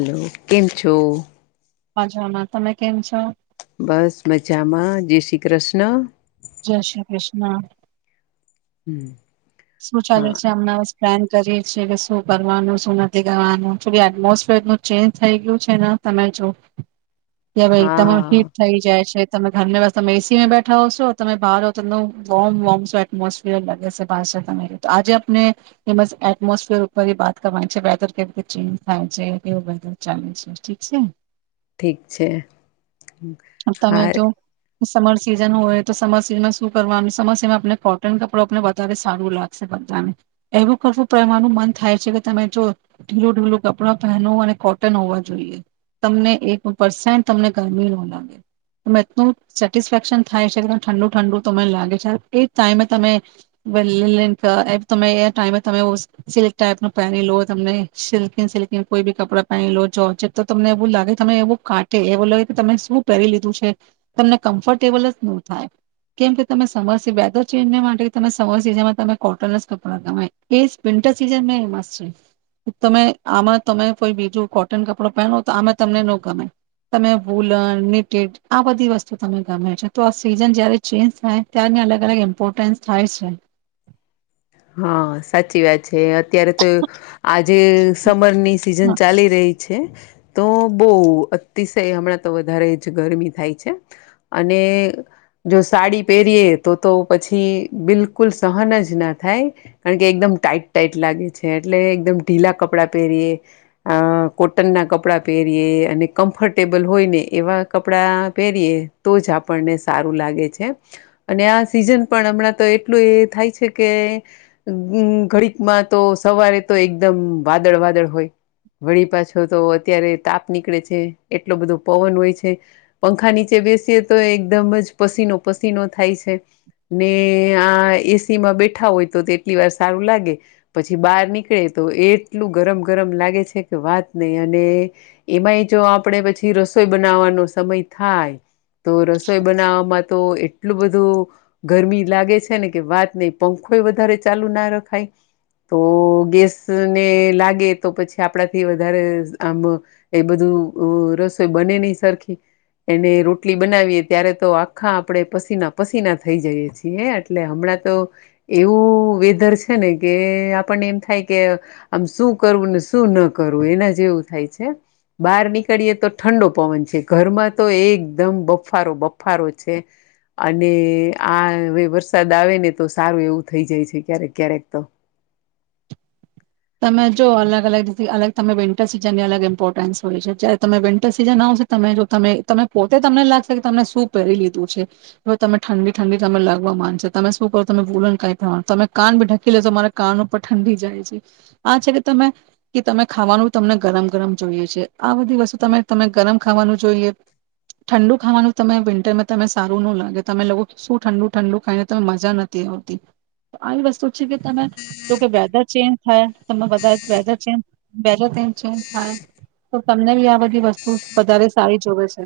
Hello, કેમ છો? મજામાં, તમે કેમ છો? બસ મજામાં જય શ્રી કૃષ્ણ. જય શ્રી કૃષ્ણ. હમ્મ. શું ચાલુ છે આમણા? પ્લાન કરીએ છીએ કે શું કરવાનું શું નથી કરવાનું થોડી એટમોસફેર ન ચેન્જ થઈ ગયું છે ને તમે જો. કે ભાઈદમ હિટ હા થઈ જાય છે. તમે ઘર બસ તમે એ સીમાં બેઠા હોશો તમે બહાર હો તમ વોર્મ વોર્મ શો એટમોસફિયર લાગે છે. [unintelligible] તો આજે આપને એ એટમોસફિર ઉપર વાત કરવાની છે વેધર કેવી રીતે ચેન્જ થાય છે કેવું વેધર ચાલે છે ઠીક છે. ઠીક છે તમે હા. જો સમર સીઝન હોય તો સમર સિઝનમાં શું કરવાનું સમર સિઝનમાં આપ કોટન કપડો આપ બધાને સારું લાગસે બધાને એવું કરવું તો એ મારું મન થાય છે કે તમે જો ઢીલું ઢીલું કપડા પહેલો અને કોટન હોવા જોઈએ તમને એક પસન્ટ તમને ગરમી નો લાગે ત એટલ સેટિસફેક્શન થાય છે કે ઠંડુ ઠંડુ તને લાગે છે એ ટાઈમે તમે [unintelligible] એ ટાઈમે તમે સિલ્ક ટાઈપ ન પહેરી લો તમને સિલ્કીન સિલ્કીન કોઈ બી કપડાં પહેરી લો જો તો તમને એવું લાગે તમે એવું કાઢટે એવું લાગે કે તમે શું પહેરી લીધું છે તમને કમ્ફર્ટેબલ જ ન થાય કેમ કે તમે સમર વેધર ચેન્જને માટે તમેં સમર સિઝનમાં તમે કોટન જ કપડાં ગમાય એ વિન્ટર સીઝન ફમસ છે તમે આમાં તમે કોઈ બીજું કોટન કપડો પહેરો તો આમાં તમને ન ગમેય તમે વુલન નિટેટ આ બધી વસ્તુ તમે ગમે છે તો આ સીઝન જયારે ચેન્જ થાય ત્યારને અલગ અલગ ઇમ્પોર્ટન્સ થાય છે. હા સાચી વાત છે અત્યારે તો આજે સમરની સિઝન ચાલી રહી છે. તો બહુ અતિશય હમણાં તો વધારે જ ગરમી થાય છે અને જો સાડી પહેરીયએ તો તો પછી બિલકુલ સહન જ ના થાય કારણ કે એકદમ ટાઈટ ટાઈટ લાગે છે એટલે એકદમ ઢીલા કપડાં પહેરીએ અ કોટનના કપડાં પહેરીએ અને કમ્ફર્ટેબલ હોય ને એવા કપડાં પહેરીએ તો જ આપણને સારું લાગે છે. અને આ સિઝન પણ હમણાં તો એટલું થાય છે. કે ઘડીકમાં તો સવારે તો એકદમ વાદળ વાદળ હોય વળી પાછો તો અત્યારે તાપ નીકળે છે એટલો બધો પવન હોય છે પંખા નીચે બેસીએ તો એકદમ જ પસીનો પસીનો થાય છે ને આ એસી માં બેઠ ઠા હોય તો તે એટલી વાર સારું લાગે પછી બહાર નીકળે તો એ એટલું ગરમ ગરમ લાગે છે કે વાત નહી અને એમાંય જો આપણે પછી રસોઈ બનાવવાનો સમય થાય તો રસોઈ બનાવવામાં તો એટલું બધું ગરમી લાગે છે ને કે વાત નહી. પંખોય વધારે ચાલુ ના રખાય તો ગેસ ને લાગે તો પછી આપડાથી વધારે આમ એ બધું રસોઈ બને નહ સરખી એને રોટલી બનાવીએ ત્યારે તો આખા આપણે પસીના પસીના થઈ જઈએ છીએ હે એટલે હમણાં તો એવું વેધર છે ને કે આપણને એમ થાય કે આમ શું કરવું ને શું ન કરવું એના જેવું થાય છે બહાર નીકળીએે તો ઠંડો પવન છે ઘરમાં તો એકદમ બફારો બફારો છે અને આ વર વરસાદ આવે ને તો સારું એવું થઈ જાય છે ક્યારેક ક્યારેક તો. તમે જો અલગ અલગ અલગ તમે વિન્ટર સિઝનની અલગ ઇમ્પોર્ટન્સ હોય છે જયારે તમે વિન્ટર સિઝન આવશે તમે જો ત તમે પોતે તમને લાગશે કે તમ શું પહેરી લીધું છે કેવે તમે ઠંડી ઠંડી તમે લાગવા નશે તમે શું કરો તમે ભૂલન કઈ પ્રનું તમે કાન ભી ઢકી લેશો મારે કાન ઉપર ઠંડી જાય છે. આ છે કે તમે કે તમે ખાવાનું તમને ગરમ ગરમ જોઈએ છે આ બધી વસ્તુમે ગરમ ખાવાનું જોઈએ ઠંડુ ખાવાનું તમે વિન્ટરમાં તમે સારું ન લાગે તમે લોકો શું ઠંડુ ઠંડુ ખાઈને તમે મજા નથી આવતી આવી વસ્તુ છે કે તમે જોકે વેધર ચેજ થાય તમે બધાએ વેદર ચેજ થાય તો તમને બી આ બધી વસ્તુ વધારે સારી જોવે છે.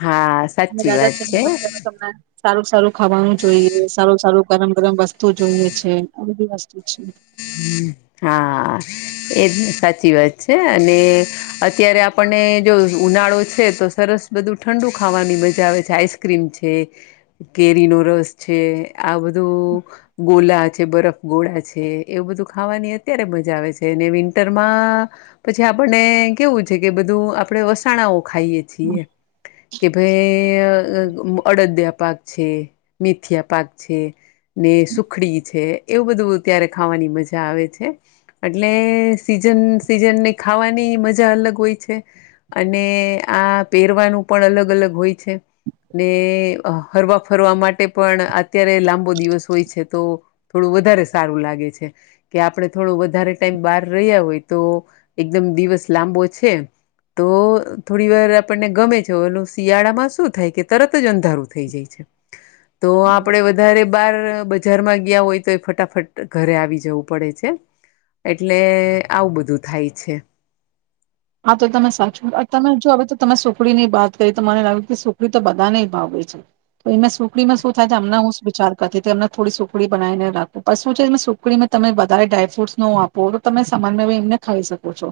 હા અને સાચી વેધર વાત છે ચેન્જના બદલામાં તમને સારું સારું ખાવાનું જોઈએ સારું સારું ગરમ ગરમ વસ્તુ જોઈએ છે આ બધી વસ્તુ છે. હા એજ સાચી વાત છે અને અત્યારે આપણને જો ઉનાળો છે તો સરસ બધું ઠંડુ ખાવાની મજા આવે છે આઈસ્ક્રીમ છે કેરીનો રસ છે. આ બધું ગોલા બરફ ગોળા છે એવું બધું ખાવાની અત્યારે મજા આવે છે અને વિન્ટરમાં પછી આપણને કેવું છે કે બધું આપડે વસાણાઓ ખાઈ છી કે ભાઈ અડદે આપ પાક છે મિથિયા પાક છે. ને સુખડી છે. એવું બધું ત્યારે ખાવાની મજા એટલે સીઝન સિઝનને ખાવાની મજા અલગ હોય છે અને આ પહેરવાનું પણ અલગ અલગ હોય છે ને હરવા ફરવા માટે પણ અત્યારે લાંબો દિવસ હોય છે તો થોડું વધારે સારું લાગે છે કે આપણે થોડો વધારે ટાઈમ બહાર રહ્યા હોય તો એકદમ દિવસ લાંબો છે તો થોડી વાર આપણને ગમે છે એ શિયાળામાં શું થાય કે તરત જ અંધારું થઈ જાય છે. તો આપડે વધારે બાર રમાં ગયા હોય તો એ ફટાફટ ઘરે આવી જવું. પડે છે એટલે આવું બધું થાય છે. હા તો તમે સાચું તમે જો હવે તો તમે સુખડી ની વાત કરી તો મને લાગે કે સુખડી તો બધાને ભાવે છે તો એ સુખડીમાં શું થાય છે અમને હું વિચાર કરતી અમને થોડી સુખડી બનાવીને રાખું શું છે સુખડીમાં તમે બધારે ડ્રાયફ્રૂટસ ન આપો તો તમે સમાનમાં એમને ખાઈ શકો છો.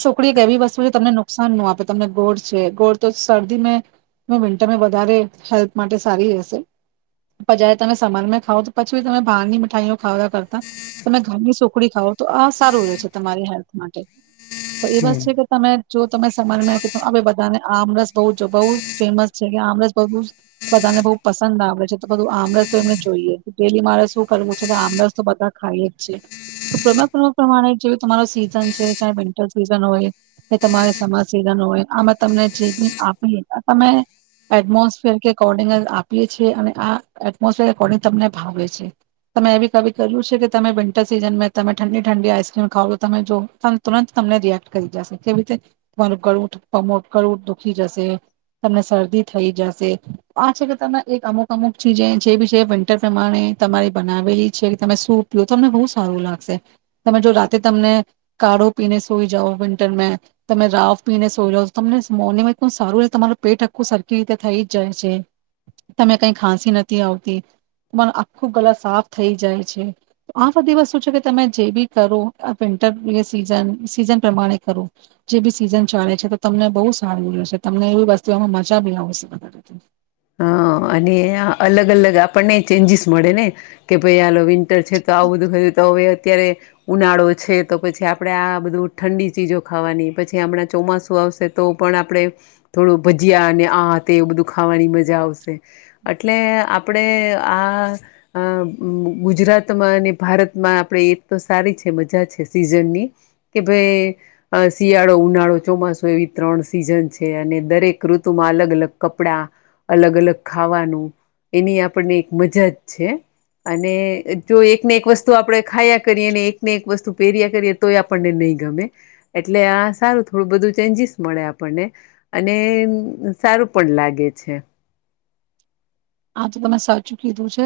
સુખડી એક એવી વસ્તુ છે તમને નુકસાન ન આપે તમને ગોળ છે ગોળ તો શરદી મે વિન્ટર મે વધારે હેલ્થ માટે સારી રહેશે પ જ્યારે તમે સમર મે ખાવ તો પછી તમે બહારની મીઠાઈઓ ખાવવા કરતા તમે ઘરની સુખડી ખાવ તો આ સારું રહેશે તમારી હેલ્થ માટે. તો એ વાત હમ છે કે તમે જો તમે સમરમાં કે હવે બધાને આમરસ બહુ બહુ ફેમસ છે કે આમરસ બુ બધાને બુ પસંદ આવેે છે તો બધું આમરસ તો એમને જોઈએ ડેલી મારે શું કરવું છે કે આમરસ તો બધા ખાઈ જ છે પ્ર પ્રમાણે જે તમારો સીઝન છે. વિન્ટર સિઝન હોય કે તમારે સમર સિઝન હોય આમાં તમને જે બી આપી તમે એટમોસફેર કે અકોર્ડિંગ આપીએ છીએ અને આ એટમોસફેર અકોર્ડિંગ તમને ભાવે છે તમે એવી કવ કર્યું છે કે તમે વિન્ટર સિઝન મે તમે ઠંડી ઠંડી આઈસક્રીમ ખાવ લો તમે જો ત મ રિએક્ટ કરી જ કેવી રીતે તમારું ગ ગુંઠ દુખી જશે તમને શરદી થઈ જશે આ છે કે તમે એક અમુક અમુક ચીજ જે બી છે વિન્ટર પ્રમાણે તમારી બનાવેલી છે તમે શું પીઓ તો તમને બહુ સારું લાગશે તમે જો રાતે તમને કાળો પીને સઈ જાાવ વિન્ટર મે તમે રાવ પીને સઈ જાાવ તમને મોર્નિંગ એક સારું ર તમારું પેટ આખું સરખી રીતે થઈ જ જાય છે તમે કઈ ખાંસી નથી આવતી તમાર આખું ગલા સાફ થઈ જાય છે આ બધી વસ્તુ છે કે તમે જે બી કરો વિન્ટર સીઝન સીઝન પ્રમાણે કરું જે બી સીઝન ચાલે છે તો તમને બહુ સારું મળશે તમને એવી વસ્તુ એમાં મજા બી આવશે. હ અને અલગ અલગ આપણને ચેન્જીસ મળે ને કે ભાઈ આાલ વિન્ટર છે તો આવું બધું તો હવે અત્યારે ઉનાળો છે તો પછી આપડે આ બધું ઠંડી ચીજો ખાવાની પછી આપમણાં ચોમાસું આવશે તો પણ આપડણે થોડું ભજીયા અને આ તે એ બધું ખાવાની મા જા આવશે એટલે આપણે આ ગુજરાતમાં અને ભારતમાં આપણે એ તો સારી છે મજા છે સીઝનની કે ભાઈ શિયાળો ઉનાળો ચોમાસો એવી ત્રણ સિઝન છે અને દરેક ઋતુમાં અલગ અલગ કપડા અલગ અલગ ખાવાનું એની આપણને એક મજા જ છે અને જો એકને એક વસ્તુ આપણે ખાયા કરીએ અને એક ને એક વસ્તુ પહેર્યા કરીએ તોય આપણને નહીં ગમે એટલે આ સારું થોડું બધું ચેન્જીસ મળે આપણને અને સારું પણ લાગે છે. આ તો તમે સાચું કીધું છે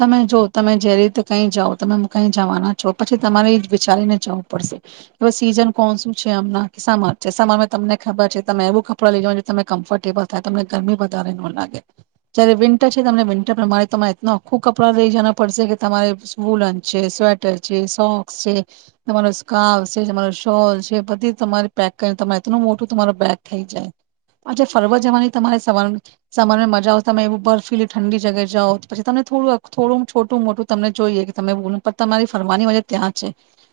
તમે જો તમે જે રીતે કઈ જાઓ તમે કઈ જવાના છો પછી તમારે વિચારીને જવું પડશે કે ભ સીઝન કોણ શું છે અમ કે સમર સમર તમને ખબર છે તમે એવું કપડં લઈ જવાનું તમે કમ્ફર્ટેબલ થાય તમને ગરમી વધારે ન લાગે જ્યારે વિ ત વિન્ટર પ્રમારે તમા એટું આખું કપડા લઈ જવા પડશે કે તમારે વુલન છે સ્વેટર છે સોક્ છે તમારો સ્કાર્ફ છે તમારો શોલ છે બધી તમારે પેક કરીને તમારે એટલ મોટું તમારો બેગ થઈ જાય આજે ફરવા જવાની તમારે સવાર સવાર મજા આવ એવું બ લી ઠંડી જગએ જાાવ પછી તમને થોડું થોડું છોટું મોટું તમને જોઈએ કે તમે તમારી ફરવાની વે ત્યાં છે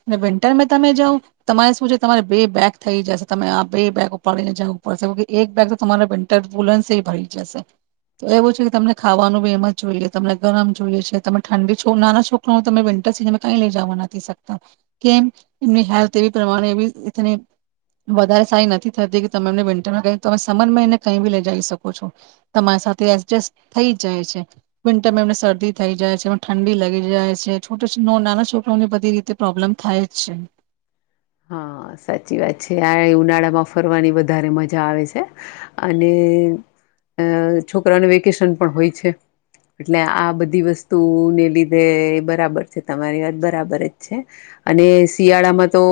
અને વિન્ટર મે તમે જાઓ તમારે શું છે તમારે બે બેગ થઈ જશે તમે આ બે બેગ ઉપાડીને જવું પડશે એક બેગ તો તમારા વિન્ટર વુલન્સ ભરી જશે તો એવું છે કે તમને ખાવાનું બી એમ જ જોઈએ તમને ગરમ જોઈએ છે તમે ઠંડી છ નાના છોકરા તમે વિન્ટર સીઝનમાં કઈ લઈ જવા નથી શકતા, કેમ એમની હેલ્થ એવી પ્રમાણે એવી વધારે સારી નથી થતી કે તમે એમને વિન્ટરમાં ક તમે સમનમાં એને કઈ બી લઈ જઈ શકો છો, તમારી સાથે એ થઈ જાય છે, વિન્ટરમાં એમને શરદી થઈ જાય છે એમ ઠંડી લાગી જાય છે છોટો નાના છોકરોઓને બધી રીતે પ્રોબ્લેમ થાય જ છે. હા સાચી વાત છે આ ઉનાળામાં ફરવાની વધારે મજા આવે છે, અને છોકરાઓને વેકેશન પણ હોય છે, એટલે આ બધી વસ્તુને લીધે બરાબર છે તમારી વાત બરાબર જ છે, અને શિયાળામાં તો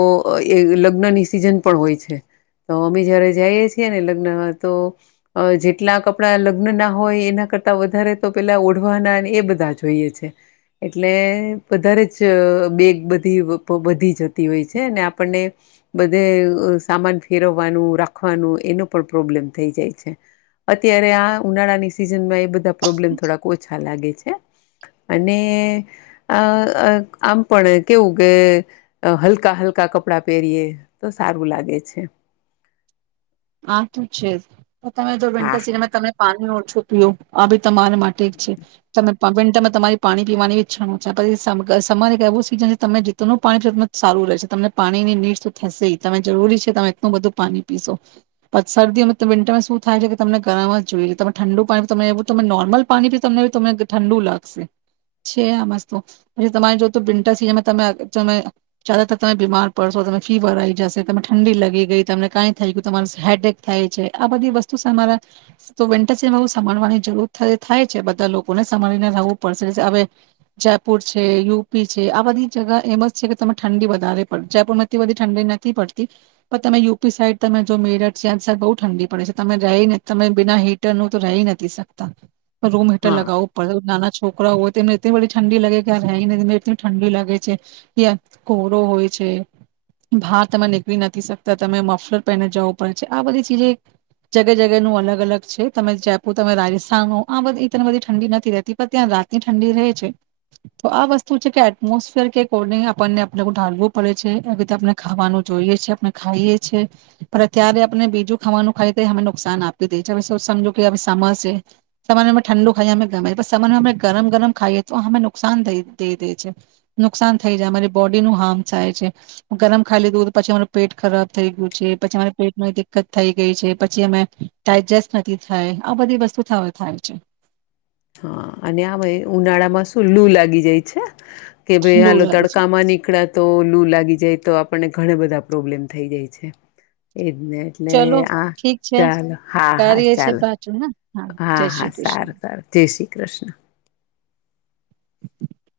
એ લગ્નની સિઝન પણ હોય છે. તો અમે જયારે જઈએ છીએ ને લગ્નમાં તો, જેટલા કપડાં લગ્ન ના હોય એના કરતા વધારે તો પેલા ઓઢવાના એ બધા જોઈએ છે, એટલે વધારે જ બેગ બધી બધી જતી હોય છે ને આપણને, બધે સામાન ફેરવવાનું રાખવાનું એનો પણ પ્રોબ્લેમ થઈ જાય છે, અત્યારે આ ઉનાળાની સિઝનમાં એ બધા પ્રોબ્લેમ થોડાક ઓછા લાગે છે, અને, આ આમ પણ કેવું કે હલકા હલકા કપ કપડા પહેરીએ તો સારું લાગે છે. હા તો છે જ. તો તમે જો વિન્ટર હા સીઝનમાં તમે પાણી ઓ છોપઓ આ તમારા માટે જ છે, તમે તો પણ તમારી પાણી પીવાની ઈચ્છણ છે પછી સમર એવું સીઝન છે તમે જેટલું પાણી પી એટલું જ સારું રહેશે તમને પાણીની નીડ શ થશે તમે જરૂરી છે તમે એટલું બધું પાણી પીશો પછી શરદી વિન્ટરમાં શું થાય છે કે તમને ગરમ જ જોઈએ તમે ઠંડુ પાણી તમે એવું તમે નોર્મલ પાણી તમને તમ ઠંડુ લાગશે છે આ મસ્ત પછી તમારે જો તો વિન્ટર સીઝનમાં તમે તમે જદાતર તમે બીમાર પડશો તમે ફીવર આવી જશે તમે ઠંડી લગી ગઈ તમને કઈ થઈ ગયું તમા હેડેક થાય છે આ બધી વસ્તુ અમારા તો વિન્ટર સ સરવાની જરૂર થાય છે બધા લોકોને સરીને રહેવું પડશે હવે જયપુર છે યુપી છે આ બધી જગા એમ જ છે કે ત ઠંડી વધારે પડ જયપુર માંથી બધી ઠંડી નથી પડતી પણ તમે યુપી સાઈડ તમે જો મે તનસાર બહુ ઠંડી પડે છે તમે રહી તમે બીના હીટરનું તો રહી નથી શકતા રૂમ હીટર હા લગાવવું પડે નાના છોકરા હોય તેમને એટલી બધી ઠંડી લાગે કે આ રહીનેને એટલી ઠંડી લાગે છે કે કોરો હોય છે બહાર તમે નીકળી નથી શકતા તમે મફલર પહેને જઓ આ બધી ચીજ જગે જગેનું અલગ અલગ છે તમે જપુ તમે રાજસ્થાન ન આ બધી તને બધી ઠંડી નથી રેતી પણ ત્યાં રાતની ઠંડી રહે છે તો આ વસ્તુ છે કે એટમોસફિયર કે અકોર્ડિંગ આપણને આપ ઢાલવું પડે છે એ રીતે આપણે ખાવાનું જોઈએ છે આપણે ખાઈએ છે. ત્યારે આપને બીજું ખાવાનું ખાઈએ તો અમે નુકસાન આપી દે છે હવે સમજો કે સમર છે સમરમા અમે ઠંડુ ખાઈએ અમે ગમેએ સમરમાં અમે ગરમ ગરમ ખાઈએ તો અમે નુકસાન થઈ દઈ દે છે નુકસાન થઈ જાય અમારી બોડીનું હાર્મ થાય છે ગરમ ખાઈ લીધું પછી અમારુ પેટ ખરાબ થઈ ગયું છે પછી પેટમાં દિકકત થઈ ગઈ છે પછી અમે ડાયડજસ્ટ નથી થાય આ બધી વસ્તુ થાય છે. હા અને આ ઉનાળામાં શું લુ લાગી જાય છે. કે ભાઈ એવું હાલો લાગે છે તડકામાં નીકળ્યા તો લું લાગી જાય તો આપને ઘણા બધા પ્રોબ્લેમ થઈ જાય છે એ એટલે ચલો હા ઠીક છે ચાલો હા હા કાર્ય છે ચાલો પાછું હા જય હા હા શ્રી કૃષ્ણ સારું સારું જય શ્રી કૃષ્ણ [inaudible]